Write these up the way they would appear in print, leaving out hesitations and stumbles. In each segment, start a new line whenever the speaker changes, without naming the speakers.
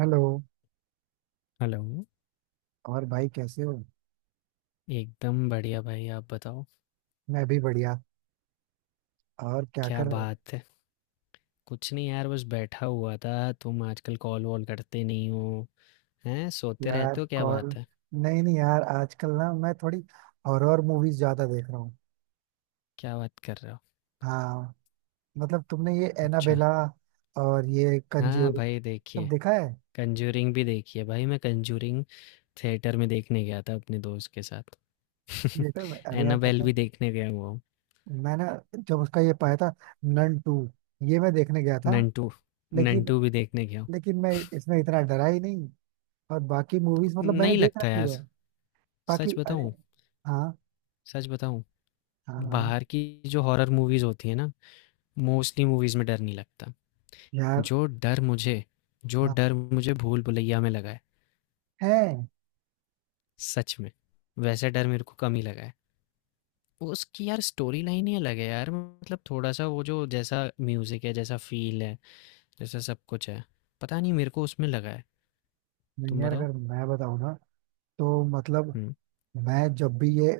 Hello.
Hello.
और भाई कैसे हो?
एकदम बढ़िया भाई, आप बताओ।
मैं भी बढ़िया। और क्या
क्या
कर रहे हो?
बात है? कुछ नहीं यार, बस बैठा हुआ था। तुम आजकल कॉल वॉल करते नहीं हो? हैं, सोते
यार
रहते हो, क्या
कॉल।
बात है?
नहीं, नहीं, यार आजकल ना मैं थोड़ी हॉरर मूवीज ज्यादा देख रहा हूँ।
क्या बात कर रहे हो?
हाँ। मतलब तुमने ये
अच्छा।
एनाबेला और ये
हाँ
कंज्यूरिंग
भाई
सब
देखिए,
देखा है।
कंजूरिंग भी देखिए भाई, मैं कंजूरिंग थिएटर में देखने गया था अपने दोस्त के साथ।
थिएटर में, अरे यार,
एनाबेल
पता है,
भी देखने गया हुआ हूँ।
मैंने जब उसका ये पाया था, नन टू, ये मैं देखने गया था
नंटू,
लेकिन
नंटू भी देखने गया हूँ।
लेकिन मैं इसमें इतना डरा ही नहीं। और बाकी मूवीज मतलब मैंने
नहीं
देख
लगता
रखी
यार।
है।
सच
बाकी, अरे।
बताऊँ
हाँ,
सच बताऊँ?
हाँ, हाँ
बाहर की जो हॉरर मूवीज होती है ना, मोस्टली मूवीज में डर नहीं लगता।
यार,
जो डर मुझे जो
हाँ,
डर मुझे भूल भुलैया में लगा है,
है।
सच में। वैसा डर मेरे को कम ही लगा है। उसकी यार स्टोरी लाइन ही अलग है यार, मतलब थोड़ा सा वो जो जैसा म्यूजिक है, जैसा फील है, जैसा सब कुछ है, पता नहीं मेरे को उसमें लगा है।
नहीं
तुम
यार,
बताओ।
अगर मैं बताऊँ ना तो मतलब
हम्म।
मैं जब भी ये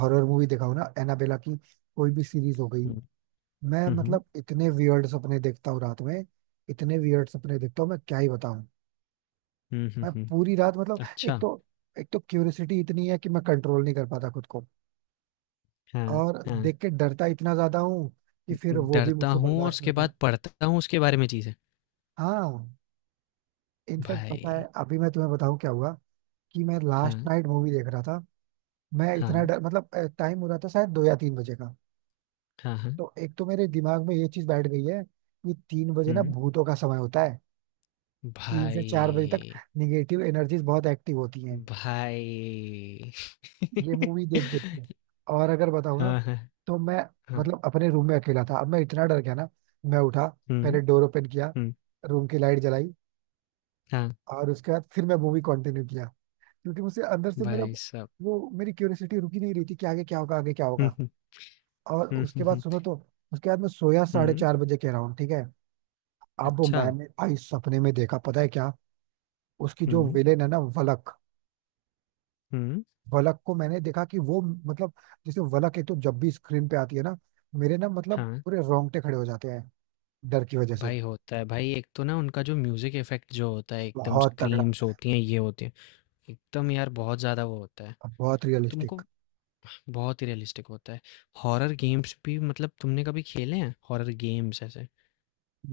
हॉरर मूवी देखा हूं ना, एनाबेला की, कोई भी सीरीज हो गई,
हम्म,
मैं
हम्म, हम्म।
मतलब इतने वियर्ड सपने देखता हूँ रात में। इतने वियर्ड सपने देखता हूँ, मैं क्या ही बताऊँ। मैं
हम्म।
पूरी रात मतलब
अच्छा।
एक तो एक तो क्यूरियोसिटी इतनी है कि मैं कंट्रोल नहीं कर पाता खुद को।
हाँ,
और
हाँ।
देख के डरता इतना ज्यादा हूँ कि फिर वो भी
डरता
मुझसे
हूँ और
बर्दाश्त नहीं
उसके बाद
होता।
पढ़ता हूँ उसके बारे में चीज़ें।
हाँ। इनफैक्ट पता है,
भाई।
अभी मैं तुम्हें बताऊँ क्या हुआ? कि मैं लास्ट
हाँ।
नाइट मूवी देख रहा था, मैं इतना
हाँ।
डर, मतलब टाइम हो रहा था शायद 2 या 3 बजे का।
हाँ। हाँ।
तो एक तो मेरे दिमाग में ये चीज बैठ गई है कि 3 बजे ना
हम्म।
भूतों का समय होता है। 3 से 4 बजे तक
भाई।
निगेटिव एनर्जीज बहुत एक्टिव होती हैं।
भाई।
ये मूवी देख देख के, और अगर बताऊँ ना,
हाँ, हाँ,
तो मैं
हाँ।
मतलब अपने रूम में अकेला था, अब मैं इतना डर गया ना, मैं उठा, पहले
हुँ,
डोर ओपन किया,
हुँ।
रूम की लाइट जलाई,
हाँ।
और उसके बाद फिर मैं मूवी कंटिन्यू किया, क्योंकि मुझे अंदर से मेरा
भाई साहब।
वो, मेरी क्यूरियोसिटी रुकी नहीं रही थी कि आगे क्या होगा, आगे क्या
हुँ,
होगा।
हुँ,
और
हुँ।
उसके
हुँ,
बाद
हुँ,
सुनो तो, उसके बाद मैं सोया साढ़े
हुँ।
चार बजे कह रहा हूँ, ठीक है। अब
अच्छा,
मैंने भाई सपने में देखा, पता है क्या? उसकी जो
हुँ,
विलेन है ना, वलक,
हुँ।
वलक को मैंने देखा कि वो मतलब, जैसे वलक, एक तो जब भी स्क्रीन पे आती है ना, मेरे ना मतलब
हाँ।
पूरे रोंगटे खड़े हो जाते हैं डर की वजह से।
भाई होता है भाई, एक तो ना उनका जो म्यूज़िक इफ़ेक्ट जो होता है एकदम
बहुत तगड़ा
स्क्रीम्स
होता है
होती हैं, ये होती हैं, एकदम यार बहुत ज़्यादा वो होता है।
और बहुत रियलिस्टिक।
तुमको बहुत ही रियलिस्टिक होता है। हॉरर गेम्स भी मतलब तुमने कभी खेले हैं हॉरर गेम्स ऐसे,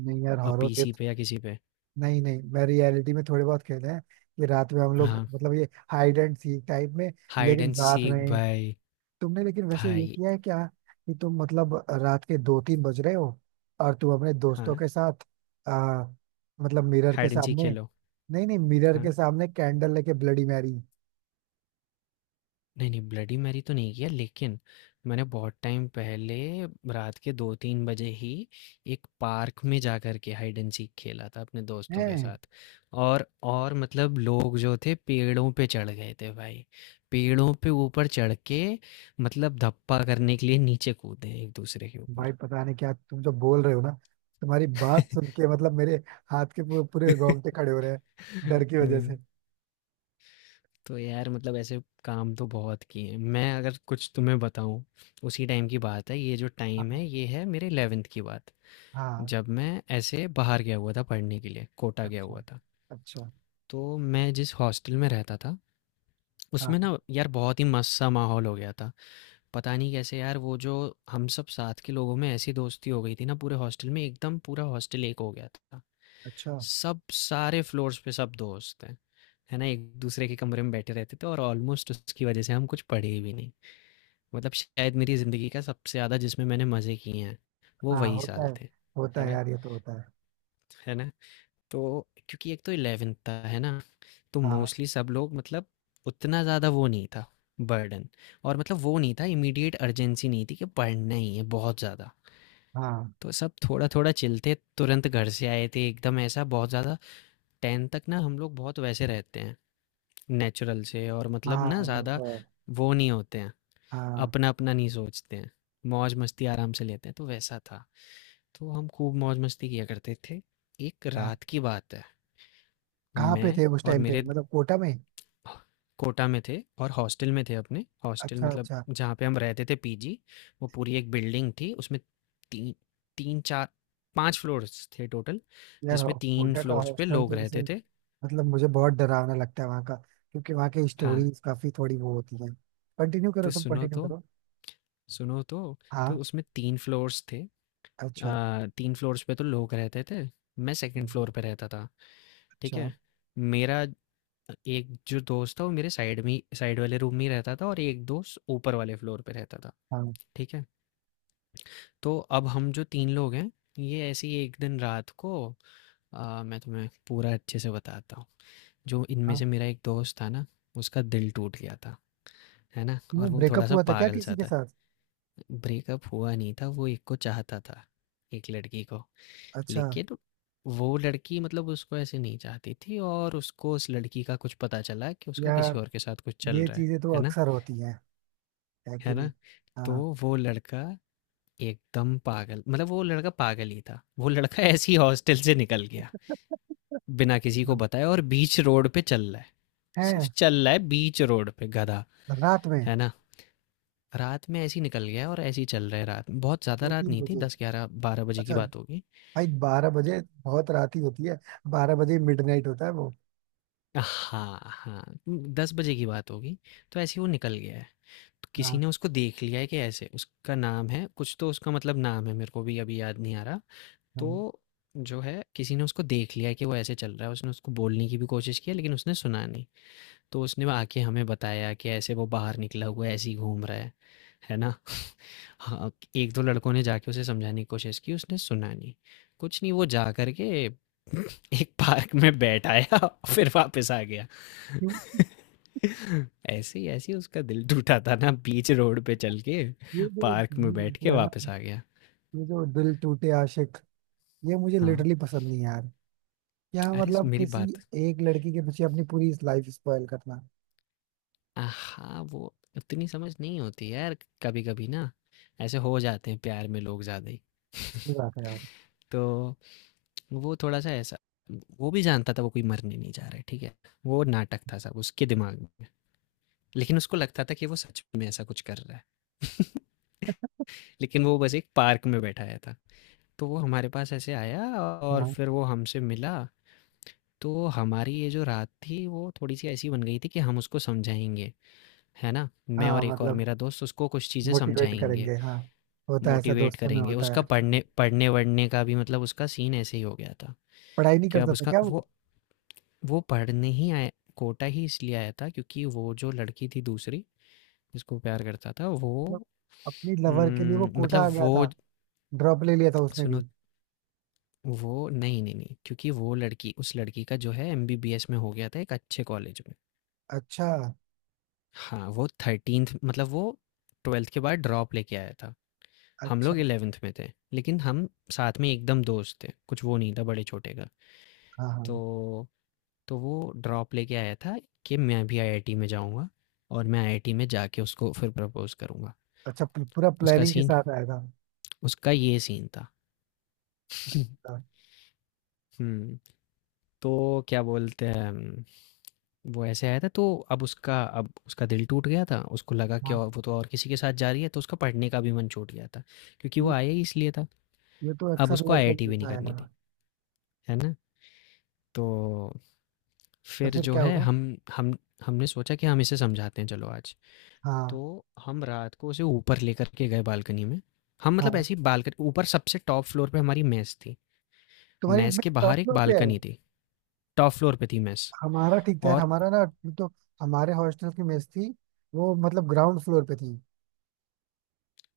नहीं यार हॉरर गेम,
पीसी पे या किसी पे?
नहीं, नहीं, मैं रियलिटी में थोड़े बहुत खेले हैं कि रात में हम लोग
हाँ,
मतलब ये हाइड एंड सीक टाइप में,
हाइड
लेकिन
एंड
रात
सीक
में।
भाई।
तुमने लेकिन वैसे ये
भाई।
किया है क्या कि तुम मतलब, रात के 2-3 बज रहे हो और तुम अपने दोस्तों
हाँ,
के साथ आ, मतलब मिरर के
हाइड एंड सीक
सामने,
खेलो।
नहीं, नहीं, मिरर
हाँ।
के सामने कैंडल लेके ब्लडी मैरी?
नहीं, नहीं ब्लडी मैरी तो नहीं किया, लेकिन मैंने बहुत टाइम पहले रात के 2-3 बजे ही एक पार्क में जा कर के हाइड एंड सीक खेला था अपने दोस्तों के
हैं?
साथ। और और मतलब लोग जो थे पेड़ों पे चढ़ गए थे भाई। पेड़ों पे ऊपर चढ़ के मतलब धप्पा करने के लिए नीचे कूदे एक दूसरे के ऊपर।
भाई पता नहीं क्या तुम जो बोल रहे हो ना, तुम्हारी बात सुन के मतलब मेरे हाथ के पूरे पूरे रोंगटे खड़े हो रहे हैं डर की
हुँ।
वजह से।
तो यार मतलब ऐसे काम तो बहुत किए हैं। मैं अगर कुछ तुम्हें बताऊं, उसी टाइम की बात है, ये जो
हाँ,
टाइम है ये है मेरे 11th की बात।
हाँ,
जब मैं ऐसे बाहर गया हुआ था पढ़ने के लिए, कोटा गया हुआ
अच्छा,
था,
अच्छा,
तो मैं जिस हॉस्टल में रहता था उसमें
हाँ,
ना यार बहुत ही मस्त सा माहौल हो गया था। पता नहीं कैसे यार वो जो हम सब साथ के लोगों में ऐसी दोस्ती हो गई थी ना, पूरे हॉस्टल में एकदम पूरा हॉस्टल एक हो गया था।
अच्छा,
सब सारे फ्लोर्स पे सब दोस्त हैं। है ना, एक दूसरे के कमरे में बैठे रहते थे और ऑलमोस्ट उसकी वजह से हम कुछ पढ़े भी नहीं। मतलब शायद मेरी ज़िंदगी का सबसे ज़्यादा जिसमें मैंने मज़े किए हैं वो
हाँ।
वही
होता
साल
है,
थे।
होता
है
है
ना?
यार, ये तो होता है।
है ना? तो क्योंकि एक तो 11th था, है ना? तो
हाँ,
मोस्टली सब लोग मतलब उतना ज़्यादा वो नहीं था, बर्डन, और मतलब वो नहीं था, इमीडिएट अर्जेंसी नहीं थी कि पढ़ना ही है बहुत ज़्यादा।
हाँ,
तो सब थोड़ा थोड़ा चिलते, तुरंत घर से आए थे, एकदम ऐसा बहुत ज़्यादा, टेन तक ना हम लोग बहुत वैसे रहते हैं नेचुरल से, और मतलब ना
हाँ, ये
ज़्यादा
तो है।
वो नहीं होते हैं,
हाँ,
अपना अपना नहीं सोचते हैं, मौज मस्ती आराम से लेते हैं, तो वैसा था। तो हम खूब मौज मस्ती किया करते थे। एक
हाँ,
रात की बात है।
कहाँ पे
मैं
थे उस
और
टाइम पे,
मेरे
मतलब कोटा में?
कोटा में थे और हॉस्टल में थे, अपने हॉस्टल,
अच्छा,
मतलब
अच्छा।
जहाँ पे हम रहते थे, पीजी। वो पूरी एक बिल्डिंग थी, उसमें तीन, तीन चार पांच फ्लोर्स थे टोटल,
यार
जिसमें तीन
कोटा का
फ्लोर्स पे
हॉस्टल
लोग
तो ऐसे,
रहते थे।
मतलब मुझे बहुत डरावना लगता है वहाँ का, क्योंकि वहाँ की
हाँ।
स्टोरीज काफी थोड़ी वो होती हैं। कंटिन्यू
तो
करो, तुम
सुनो
कंटिन्यू
तो
करो।
सुनो तो तो
हाँ,
उसमें तीन फ्लोर्स थे।
अच्छा,
तीन फ्लोर्स पे तो लोग रहते थे। मैं सेकंड फ्लोर पे रहता था। ठीक
अच्छा,
है। मेरा एक जो दोस्त था वो मेरे साइड में, साइड वाले रूम में ही रहता था, और एक दोस्त ऊपर वाले फ्लोर पे रहता था।
हाँ,
ठीक है। तो अब हम जो तीन लोग हैं, ये ऐसे ही एक दिन रात को, मैं तुम्हें पूरा अच्छे से बताता हूँ। जो इनमें
हाँ,
से मेरा एक दोस्त था ना, उसका दिल टूट गया था। है ना, और
क्यों?
वो थोड़ा
ब्रेकअप
सा
हुआ था क्या
पागल सा
किसी के
था।
साथ?
ब्रेकअप हुआ नहीं था, वो एक को चाहता था, एक लड़की को,
अच्छा।
लेकिन वो लड़की मतलब उसको ऐसे नहीं चाहती थी, और उसको उस लड़की का कुछ पता चला कि उसका किसी
यार
और के साथ कुछ चल
ये
रहा है।
चीजें तो
है ना।
अक्सर होती हैं, है
है
कि नहीं?
ना। तो
हाँ,
वो लड़का एकदम पागल, मतलब वो लड़का पागल ही था। वो लड़का ऐसे ही हॉस्टल से निकल गया बिना किसी को
हाँ,
बताए, और बीच रोड पे चल रहा है,
हैं।
सिर्फ चल रहा है बीच रोड पे, गधा।
रात में?
है ना, रात में ऐसे ही निकल गया और ऐसे ही चल रहा है रात में, बहुत ज़्यादा
दो
रात
तीन
नहीं थी,
बजे
दस ग्यारह बारह बजे की
अच्छा।
बात होगी।
भाई 12 बजे बहुत रात ही होती है। 12 बजे मिडनाइट होता है वो।
हाँ हाँ, दस बजे की बात होगी। तो ऐसे ही वो निकल गया है, किसी
हाँ।
ने उसको देख लिया है कि ऐसे, उसका नाम है कुछ तो, उसका मतलब नाम है मेरे को भी अभी याद नहीं आ रहा।
हाँ,
तो जो है, किसी ने उसको देख लिया है कि वो ऐसे चल रहा है, उसने उसको बोलने की भी कोशिश की है लेकिन उसने सुना नहीं। तो उसने आके हमें बताया कि ऐसे वो बाहर निकला हुआ है, ऐसे ही घूम रहा है। है ना? हाँ, 1-2 लड़कों ने जाके उसे समझाने की कोशिश की, उसने सुना नहीं। कुछ नहीं, वो जा कर के एक पार्क में बैठ आया, फिर वापस आ गया।
क्यों?
ऐसे ही उसका दिल टूटा था ना, बीच रोड पे चल के,
ये जो
पार्क में
गाने
बैठ
बोलते
के
हैं ना,
वापस आ गया।
ये जो दिल टूटे आशिक, ये मुझे
हाँ,
लिटरली पसंद नहीं है यार। यहाँ
अरे स
मतलब
मेरी
किसी
बात।
एक लड़की के पीछे अपनी पूरी लाइफ स्पॉइल करना।
हाँ, वो उतनी समझ नहीं होती यार, कभी-कभी ना ऐसे हो जाते हैं प्यार में लोग ज़्यादा ही।
सही बात है यार।
तो वो थोड़ा सा ऐसा, वो भी जानता था वो कोई मरने नहीं जा रहा है, ठीक है। वो नाटक था सब उसके दिमाग में, लेकिन उसको लगता था कि वो सच में ऐसा कुछ कर रहा है। लेकिन वो बस एक पार्क में बैठाया था। तो वो हमारे पास ऐसे आया और
हाँ,
फिर वो हमसे मिला। तो हमारी ये जो रात थी वो थोड़ी सी ऐसी बन गई थी कि हम उसको समझाएंगे, है ना। मैं
हाँ,
और एक और
मतलब
मेरा दोस्त उसको कुछ चीज़ें
मोटिवेट
समझाएंगे,
करेंगे, हाँ। होता है, ऐसा
मोटिवेट
दोस्तों में
करेंगे,
होता है
उसका
अक्सर।
पढ़ने पढ़ने-वढ़ने का भी मतलब उसका सीन ऐसे ही हो गया था
पढ़ाई नहीं
कि अब
करता था
उसका
क्या वो?
वो पढ़ने ही आया, कोटा ही इसलिए आया था क्योंकि वो जो लड़की थी दूसरी, जिसको प्यार करता था वो।
मतलब अपनी लवर के लिए वो कोटा
मतलब
आ गया
वो,
था? ड्रॉप ले लिया था उसने
सुनो,
भी?
वो नहीं, नहीं, नहीं क्योंकि वो लड़की, उस लड़की का जो है एमबीबीएस में हो गया था एक अच्छे कॉलेज में।
अच्छा,
हाँ, वो 13th मतलब वो 12th के बाद ड्रॉप लेके आया था। हम
अच्छा,
लोग 11th में थे, लेकिन हम साथ में एकदम दोस्त थे, कुछ वो नहीं था बड़े-छोटे का।
हाँ, हाँ,
तो तो वो ड्रॉप लेके आया था कि मैं भी आईआईटी में जाऊँगा, और मैं आईआईटी में जाके उसको फिर प्रपोज़ करूँगा।
अच्छा, पूरा
उसका
प्लानिंग के
सीन,
साथ आया था।
उसका ये सीन था। हुँ, तो क्या बोलते हैं, वो ऐसे आया था। तो अब उसका दिल टूट गया था। उसको लगा कि,
हाँ,
और वो तो और किसी के साथ जा रही है, तो उसका पढ़ने का भी मन छूट गया था, क्योंकि वो
ये
आया ही इसलिए था।
ये तो
अब
अक्सर
उसको
लड़कों में
आईआईटी भी नहीं
होता है
करनी थी,
यार।
है ना? तो
तो
फिर
फिर
जो
क्या
है,
होगा?
हम हमने सोचा कि हम इसे समझाते हैं, चलो आज। तो
हाँ,
हम रात को उसे ऊपर लेकर के गए बालकनी में। हम मतलब
हाँ,
ऐसे ही बालकनी ऊपर, सबसे टॉप फ्लोर पे हमारी मेस थी।
तुम्हारी
मेस
मेस
के
टॉप
बाहर एक
फ्लोर पे है?
बालकनी थी। टॉप फ्लोर पे थी मेस,
हमारा ठीक था यार,
और
हमारा ना, तो हमारे हॉस्टल की मेस थी वो मतलब ग्राउंड फ्लोर पे थी।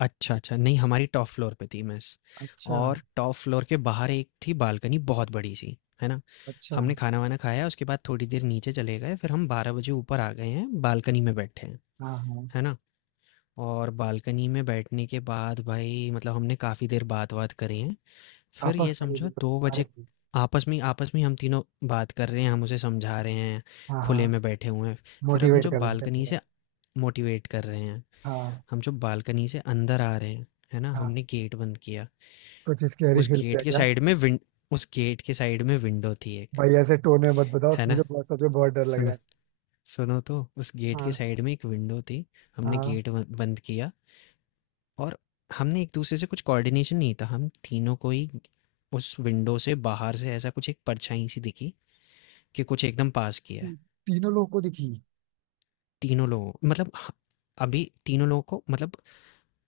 अच्छा, अच्छा नहीं, हमारी टॉप फ्लोर पे थी मेस,
अच्छा,
और टॉप फ्लोर के बाहर एक थी बालकनी, बहुत बड़ी-सी, है ना?
अच्छा,
हमने खाना-वाना खाया, उसके बाद थोड़ी देर नीचे चले गए, फिर हम 12 बजे ऊपर आ गए हैं, बालकनी में बैठे हैं,
हाँ, हाँ,
है ना? और बालकनी में बैठने के बाद भाई मतलब हमने काफ़ी देर बात-वात करी है, फिर ये
आपस में ही
समझो
मतलब
2
सारे?
बजे, आपस में, आपस में हम तीनों बात कर रहे हैं, हम उसे समझा रहे हैं,
हाँ, हाँ,
खुले में बैठे हुए हैं। फिर हम
मोटिवेट
जो
कर रहे थे
बालकनी
पूरा,
से, मोटिवेट कर रहे हैं,
हाँ,
हम जो बालकनी से अंदर आ रहे हैं, है ना?
हाँ,
हमने गेट बंद किया।
कुछ स्कैरी
उस
फील
गेट
किया
के
क्या?
साइड में विन उस गेट के साइड में विंडो थी एक,
भाई ऐसे टोन में मत बताओ,
है ना?
मुझे बहुत, सच में बहुत डर लग रहा
सुनो,
है।
सुनो तो, उस गेट के
हाँ,
साइड में एक विंडो थी। हमने
हाँ,
गेट ब बंद किया, और हमने एक-दूसरे से कुछ कोऑर्डिनेशन नहीं था, हम तीनों को ही उस विंडो से बाहर से ऐसा कुछ एक परछाई सी दिखी कि कुछ एकदम पास किया है।
तीनों लोगों को दिखी?
तीनों लोगों मतलब ह अभी तीनों लोगों को मतलब,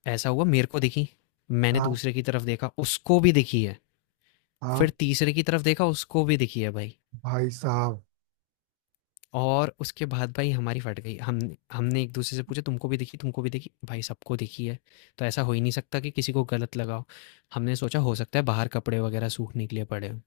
ऐसा हुआ, मेरे को दिखी, मैंने
हाँ,
दूसरे की तरफ देखा, उसको भी दिखी है, फिर
हाँ,
तीसरे की तरफ देखा, उसको भी दिखी है भाई।
भाई साहब,
और उसके बाद भाई हमारी फट गई। हम हमने एक-दूसरे से पूछा, तुमको भी दिखी, तुमको भी दिखी? भाई सबको दिखी है, तो ऐसा हो ही नहीं सकता कि किसी को गलत लगा हो। हमने सोचा हो सकता है बाहर कपड़े वगैरह सूखने के लिए पड़े हों,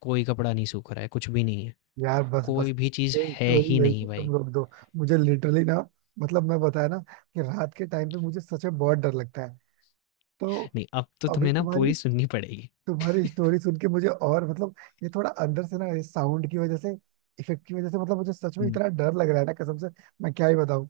कोई कपड़ा नहीं सूख रहा है, कुछ भी नहीं है,
यार बस
कोई
बस,
भी चीज़
ये
है
स्टोरी
ही
यही
नहीं
पे
भाई।
तुम रोक दो। मुझे लिटरली ना, मतलब मैं बताया ना कि रात के टाइम पे मुझे सच में बहुत डर लगता है, तो
नहीं, अब तो
अभी
तुम्हें ना
तुम्हारी
पूरी सुननी पड़ेगी।
तुम्हारी स्टोरी सुन के मुझे और मतलब, ये थोड़ा अंदर से ना, ये साउंड की वजह से, इफेक्ट की वजह से, मतलब मुझे सच में
हुँ,
इतना डर लग रहा है ना, कसम से। मैं क्या ही बताऊं।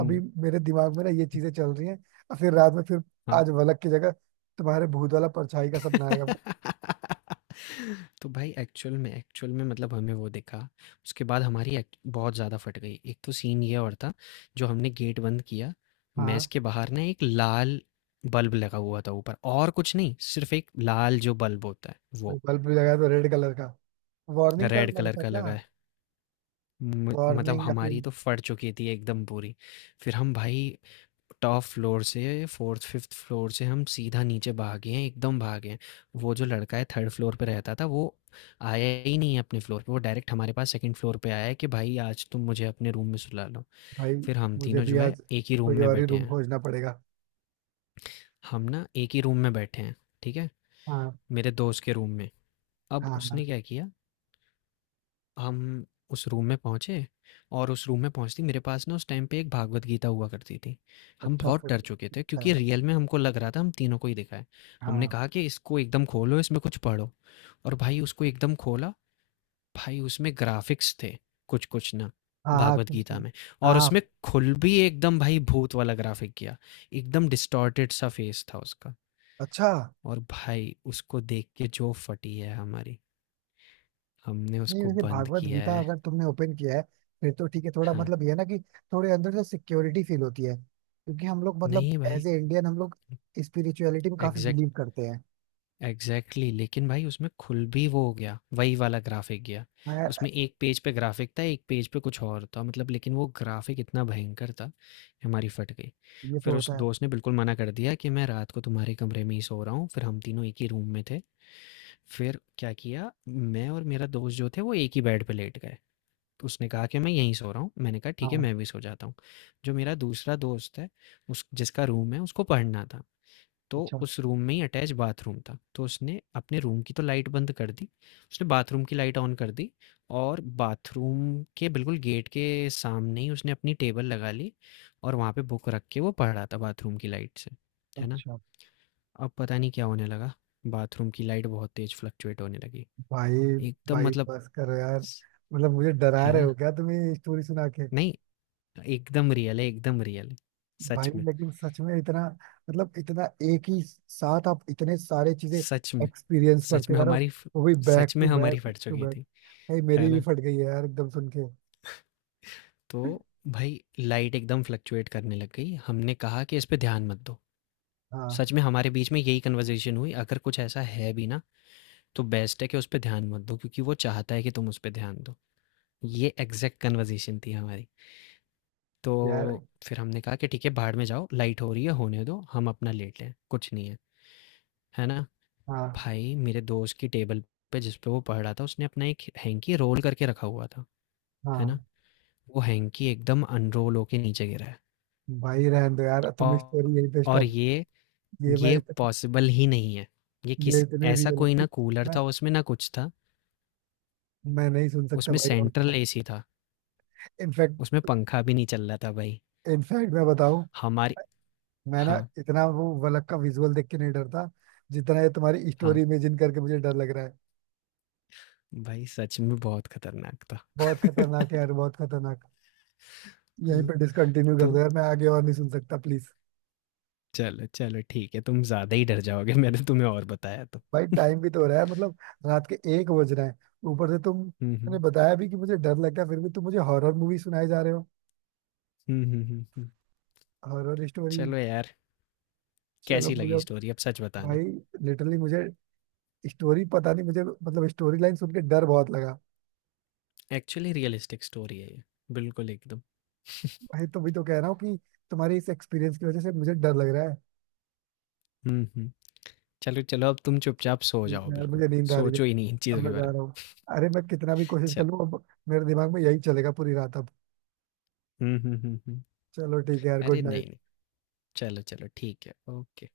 हुँ,
मेरे दिमाग में ना ये चीजें चल रही हैं, और फिर रात में फिर
हाँ।
आज वलक की जगह तुम्हारे भूत वाला परछाई का सपना आएगा।
तो भाई एक्चुअल में मतलब हमें वो दिखा। उसके बाद हमारी बहुत ज़्यादा फट गई। एक तो सीन ये और था, जो हमने गेट बंद किया, मैस
हाँ।
के बाहर ना एक लाल बल्ब लगा हुआ था ऊपर, और कुछ नहीं सिर्फ एक लाल जो बल्ब होता है वो,
बल्ब भी लगाया तो रेड कलर का, वार्निंग का
रेड
वाला
कलर
था
का
क्या?
लगा है। मतलब
वार्निंग, या
हमारी
फिर
तो फट चुकी थी एकदम पूरी। फिर हम भाई टॉप फ्लोर से, फोर्थ फिफ्थ फ्लोर से, हम सीधा नीचे भागे हैं, एकदम भागे हैं। वो जो लड़का है थर्ड फ्लोर पे रहता था, वो आया ही नहीं है अपने फ्लोर पे, वो डायरेक्ट हमारे पास सेकंड फ्लोर पे आया है कि भाई आज तुम मुझे अपने रूम में सुला लो।
भाई
फिर हम
मुझे
तीनों
भी
जो है
आज
एक ही रूम
कोई
में
और ही
बैठे
रूम
हैं।
खोजना पड़ेगा।
हम ना एक ही रूम में बैठे हैं, ठीक है,
हाँ,
मेरे दोस्त के रूम में।
हाँ,
अब
हाँ,
उसने क्या किया, हम उस रूम में पहुँचे, और उस रूम में पहुँचते ही मेरे पास ना उस टाइम पे एक भागवत गीता हुआ करती थी। हम
अच्छा,
बहुत
फिर?
डर चुके थे
अच्छा है।
क्योंकि रियल में हमको लग रहा था हम तीनों को ही दिखा है। हमने
हाँ,
कहा कि इसको एकदम खोलो, इसमें कुछ पढ़ो, और भाई उसको एकदम खोला, भाई उसमें ग्राफ़िक्स थे कुछ-कुछ ना,
हाँ, हाँ
भागवत गीता
कृष्ण,
में, और
हाँ,
उसमें खुल भी एकदम भाई भूत वाला ग्राफ़िक किया। एकदम डिस्टॉर्टेड सा फेस था उसका,
अच्छा।
और भाई उसको देख के जो फटी है हमारी, हमने
नहीं
उसको
वैसे
बंद
भागवत
किया
गीता
है।
अगर तुमने ओपन किया है, फिर तो ठीक है, थोड़ा
हाँ,
मतलब ये है ना कि थोड़े अंदर से सिक्योरिटी फील होती है, क्योंकि हम लोग मतलब
नहीं भाई।
एज ए इंडियन, हम लोग स्पिरिचुअलिटी में काफी
एग्जैक्ट,
बिलीव करते हैं।
एग्जैक्टली, लेकिन भाई उसमें खुल भी वो हो गया वही वाला ग्राफिक गया।
हाँ यार,
उसमें एक पेज पे ग्राफिक था, एक पेज पे कुछ और था, मतलब, लेकिन वो ग्राफिक इतना भयंकर था कि हमारी फट गई।
ये तो
फिर उस
होता है।
दोस्त ने बिल्कुल मना कर दिया कि मैं रात को तुम्हारे कमरे में ही सो रहा हूँ, फिर हम तीनों एक ही रूम में थे। फिर क्या किया, मैं और मेरा दोस्त जो थे वो एक ही बेड पे लेट गए। तो उसने कहा कि मैं यहीं सो रहा हूँ, मैंने कहा ठीक है
हाँ,
मैं भी सो जाता हूँ। जो मेरा दूसरा दोस्त है, उस जिसका रूम है, उसको पढ़ना था, तो
अच्छा,
उस रूम में ही अटैच बाथरूम था। तो उसने अपने रूम की तो लाइट बंद कर दी, उसने बाथरूम की लाइट ऑन कर दी, और बाथरूम के बिल्कुल गेट के सामने ही उसने अपनी टेबल लगा ली, और वहाँ पे बुक रख के वो पढ़ रहा था बाथरूम की लाइट से, है ना?
अच्छा,
अब पता नहीं क्या होने लगा, बाथरूम की लाइट बहुत तेज़ फ्लक्चुएट होने लगी।
भाई,
एकदम
भाई
मतलब,
बस करो यार,
स
मतलब मुझे डरा
है
रहे
ना?
हो क्या तुम ये स्टोरी सुना के?
नहीं, एकदम रियल है, एकदम रियल है। सच
भाई
में,
लेकिन सच में इतना, मतलब इतना एक ही साथ आप इतने सारे चीजें
सच में,
एक्सपीरियंस
सच
करते
में
जा रहे हो,
हमारी फ
वो भी बैक
सच में
टू
हमारी
बैक
फट
टू
चुकी
बैक।
थी,
भाई
है
मेरी भी
ना?
फट गई है यार, एकदम सुन के।
तो भाई लाइट एकदम फ्लक्चुएट करने लग गई। हमने कहा कि इस पे ध्यान मत दो।
हाँ
सच में हमारे बीच में यही कन्वर्सेशन हुई, अगर कुछ ऐसा है भी ना, तो बेस्ट है कि उस पे ध्यान मत दो क्योंकि वो चाहता है कि तुम उस पे ध्यान दो। ये एग्ज़ैक्ट कन्वर्सेशन थी हमारी।
यार,
तो फिर हमने कहा कि ठीक है बाहर में जाओ, लाइट हो रही है, होने दो, हम अपना लेट लें, कुछ नहीं है। है ना?
हाँ,
भाई मेरे दोस्त की टेबल पे, जिस पे वो पढ़ रहा था, उसने अपना एक हैंकी रोल करके रखा हुआ था। है ना?
हाँ,
वो हैंकी एकदम अनरोल होके नीचे गिरा है।
भाई रहने दो यार,
औ
तुम स्टोरी यहीं पे
और
स्टॉप।
ये
ये मैं
ये
इतने,
पॉसिबल ही नहीं है, ये
ये
किस
इतने
ऐसा कोई ना
रियलिस्टिक,
कूलर
मैं
था उसमें, ना कुछ था,
मैं नहीं सुन सकता
उसमें
भाई और।
सेंट्रल एसी था,
इनफैक्ट
उसमें पंखा भी नहीं चल रहा था भाई।
इनफैक्ट मैं बताऊं,
हमारी
मैं ना
हाँ,
इतना वो वलक का विजुअल देख के नहीं डरता जितना ये तुम्हारी
हाँ,
स्टोरी इमेजिन करके मुझे डर लग रहा है।
भाई सच में बहुत खतरनाक था।
बहुत खतरनाक है यार, बहुत खतरनाक। यहीं
हम्म।
पे डिसकंटिन्यू कर
तो
दो यार, मैं आगे और नहीं सुन सकता प्लीज।
चलो, चलो ठीक है, तुम ज़्यादा ही डर जाओगे मैंने तुम्हें और बताया तो।
भाई टाइम भी तो हो रहा है मतलब, रात के 1 बज रहे हैं। ऊपर से तुम,
हम्म,
मैंने
हम्म,
बताया भी कि मुझे डर लगता है, फिर भी तुम मुझे हॉरर मूवी सुनाए जा रहे हो।
हम्म, हम्म, हम्म, हम्म।
Horror story.
चलो यार,
चलो
कैसी
मुझे,
लगी स्टोरी अब सच बताना।
भाई, लिटरली मुझे स्टोरी, पता नहीं मुझे मतलब स्टोरी लाइन सुन के डर बहुत लगा।
एक्चुअली रियलिस्टिक स्टोरी है ये, बिल्कुल एकदम।
भाई तो भी तो कह रहा हूँ कि तुम्हारी इस एक्सपीरियंस की वजह से मुझे डर लग रहा है।
हम्म, हम्म। चलो, चलो, अब तुम चुपचाप सो
ठीक
जाओ
है यार,
बिल्कुल,
मुझे नींद आ रही है,
सोचो ही नहीं इन
अब
चीज़ों के
मैं
बारे
जा
में।
रहा हूँ। अरे मैं कितना भी कोशिश कर
चलो।
लूँ, अब मेरे दिमाग में यही चलेगा पूरी रात अब।
हुँ, हुँ, हुँ, हुँ।
चलो ठीक है यार,
अरे
गुड
नहीं,
नाइट।
नहीं। चलो, चलो ठीक है, ओके।